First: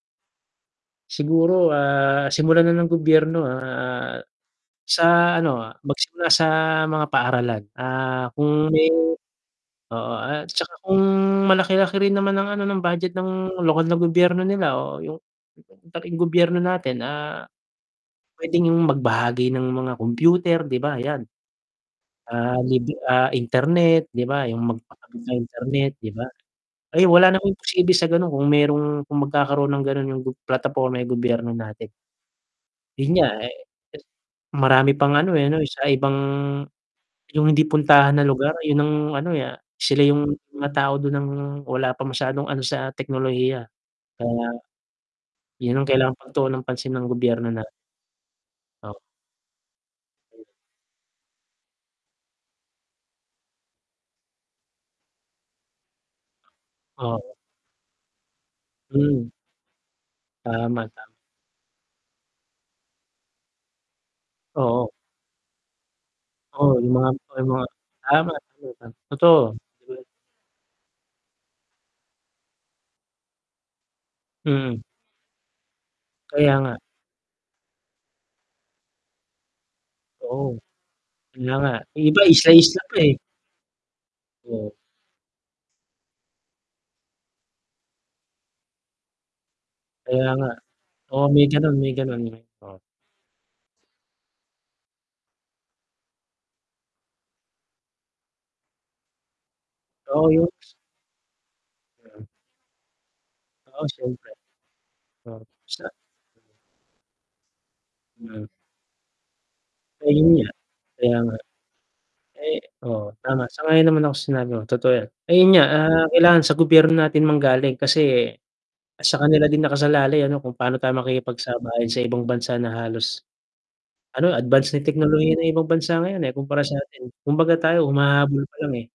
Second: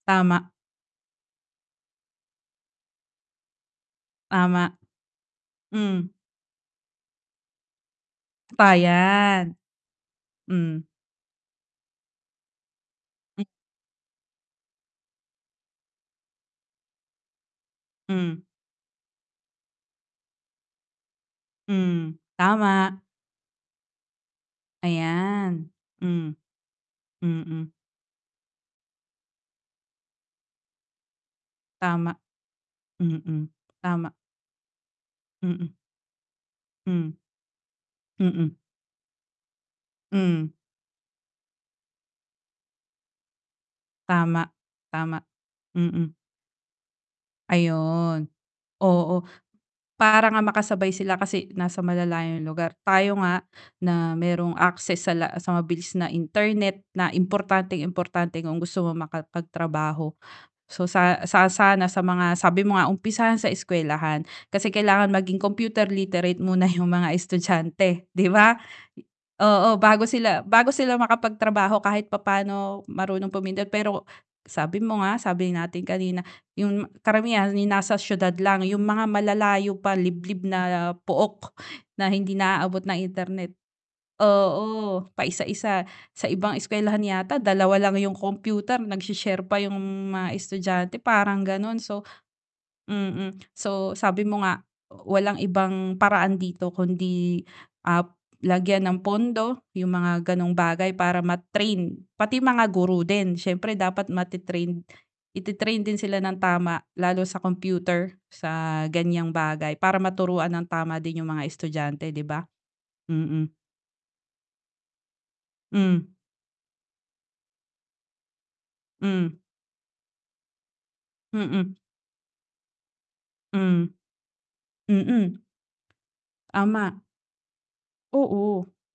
Tama. Siguro, ah, simulan na ng gobyerno, ah, Tama. sa ano Hmm. magsimula sa mga paaralan, ah, kung Pa may yan. oo at tsaka Hmm. kung malaki-laki rin naman ng ano ng budget ng lokal na gobyerno nila o yung [unintelligible] katabing gobyerno natin, ah. Hmm. Pwedeng yung mag bahagi ng mga kompyuter 'di ba yan. Hmm, Ah, lib tama. ah, internet 'di ba yung magpakabit ng Ayan, internet 'di ba? hmm. Ay, wala naman Mm. imposible sa ganon kung merong, kung magkakaroon ng ganon yung gob plataporma yung gobyerno natin. Tama, Yun nga mm. eh. Tama. Marami pang ano eh 'no Mm. sa ibang, Hmm, yung hindi puntahan na lugar mm. yun ng ano, ah, sila yung Hmm. mga tao dun ng, wala pa masyadong ano sa teknolohiya, kaya. Tama, tama, Yun ang mm. kailangang pagtuonan ng pansin ng gobyerno natin. Ayun, Ah. oo. Para nga makasabay sila kasi nasa malalayong lugar, tayo nga na merong access sa la sa mabilis na internet na Oo. importanteng-importante kung gusto mong Mhm. makapagtrabaho. So Tama, tam sa, sa sana sa mga sabi mo nga umpisahan sa eskuwelahan, kasi Oo. kailangan maging computer literate muna Oo, yung yung mga mga estudyante, ah, 'di ba? [unintelligible] totoo. Oo, bago sila, bago sila makapagtrabaho kahit papaano marunong pumindot, pero sabi Mm. mo nga, sabi natin kanina, Kaya nga. yung karamihan yung nasa siyudad lang, yung mga malalayo pa liblib Oo, na yun pook na nga. Yung na iba hindi isla-isla naaabot [unintelligible] pa ng eh. internet [unintelligible] oo, paisa-isa sa ibang eskuwelahan yata dalawa lang yung computer nag-she-share pa yung Kaya mga nga, estudyante oo parang may ganon ganon may so ganun. mm. So sabi mo nga, walang ibang paraan dito kundi, ah, lagyan ng pondo yung Oo mga yun. ganong bagay para ma-train, Mm. pati mga guro din siyempre Oo, dapat siyempre. mate-train, i-te-train din sila ng tama, lalo sa computer, Mm. sa ganyang bagay para Ayun nga, maturuan ng tama kaya din yung nga. mga estudyante 'di ba? Ay oo tama, Mm. sang-ayon naman ako sinabi mo totoo yan. Ayun nga, ah, Hmm. kailangan sa gobyerno natin manggaling kasi, sa Hmm. kanila din nakasalalay ano kung paano tayo Mm. makikipagsabayan sa ibang bansa na halos, Hmm, ano advance na teknolohiya mm. ng ibang bansa ngayon eh, kumpara sa Tama. atin. Kumbaga tayo humahabol pa Oo. lang eh.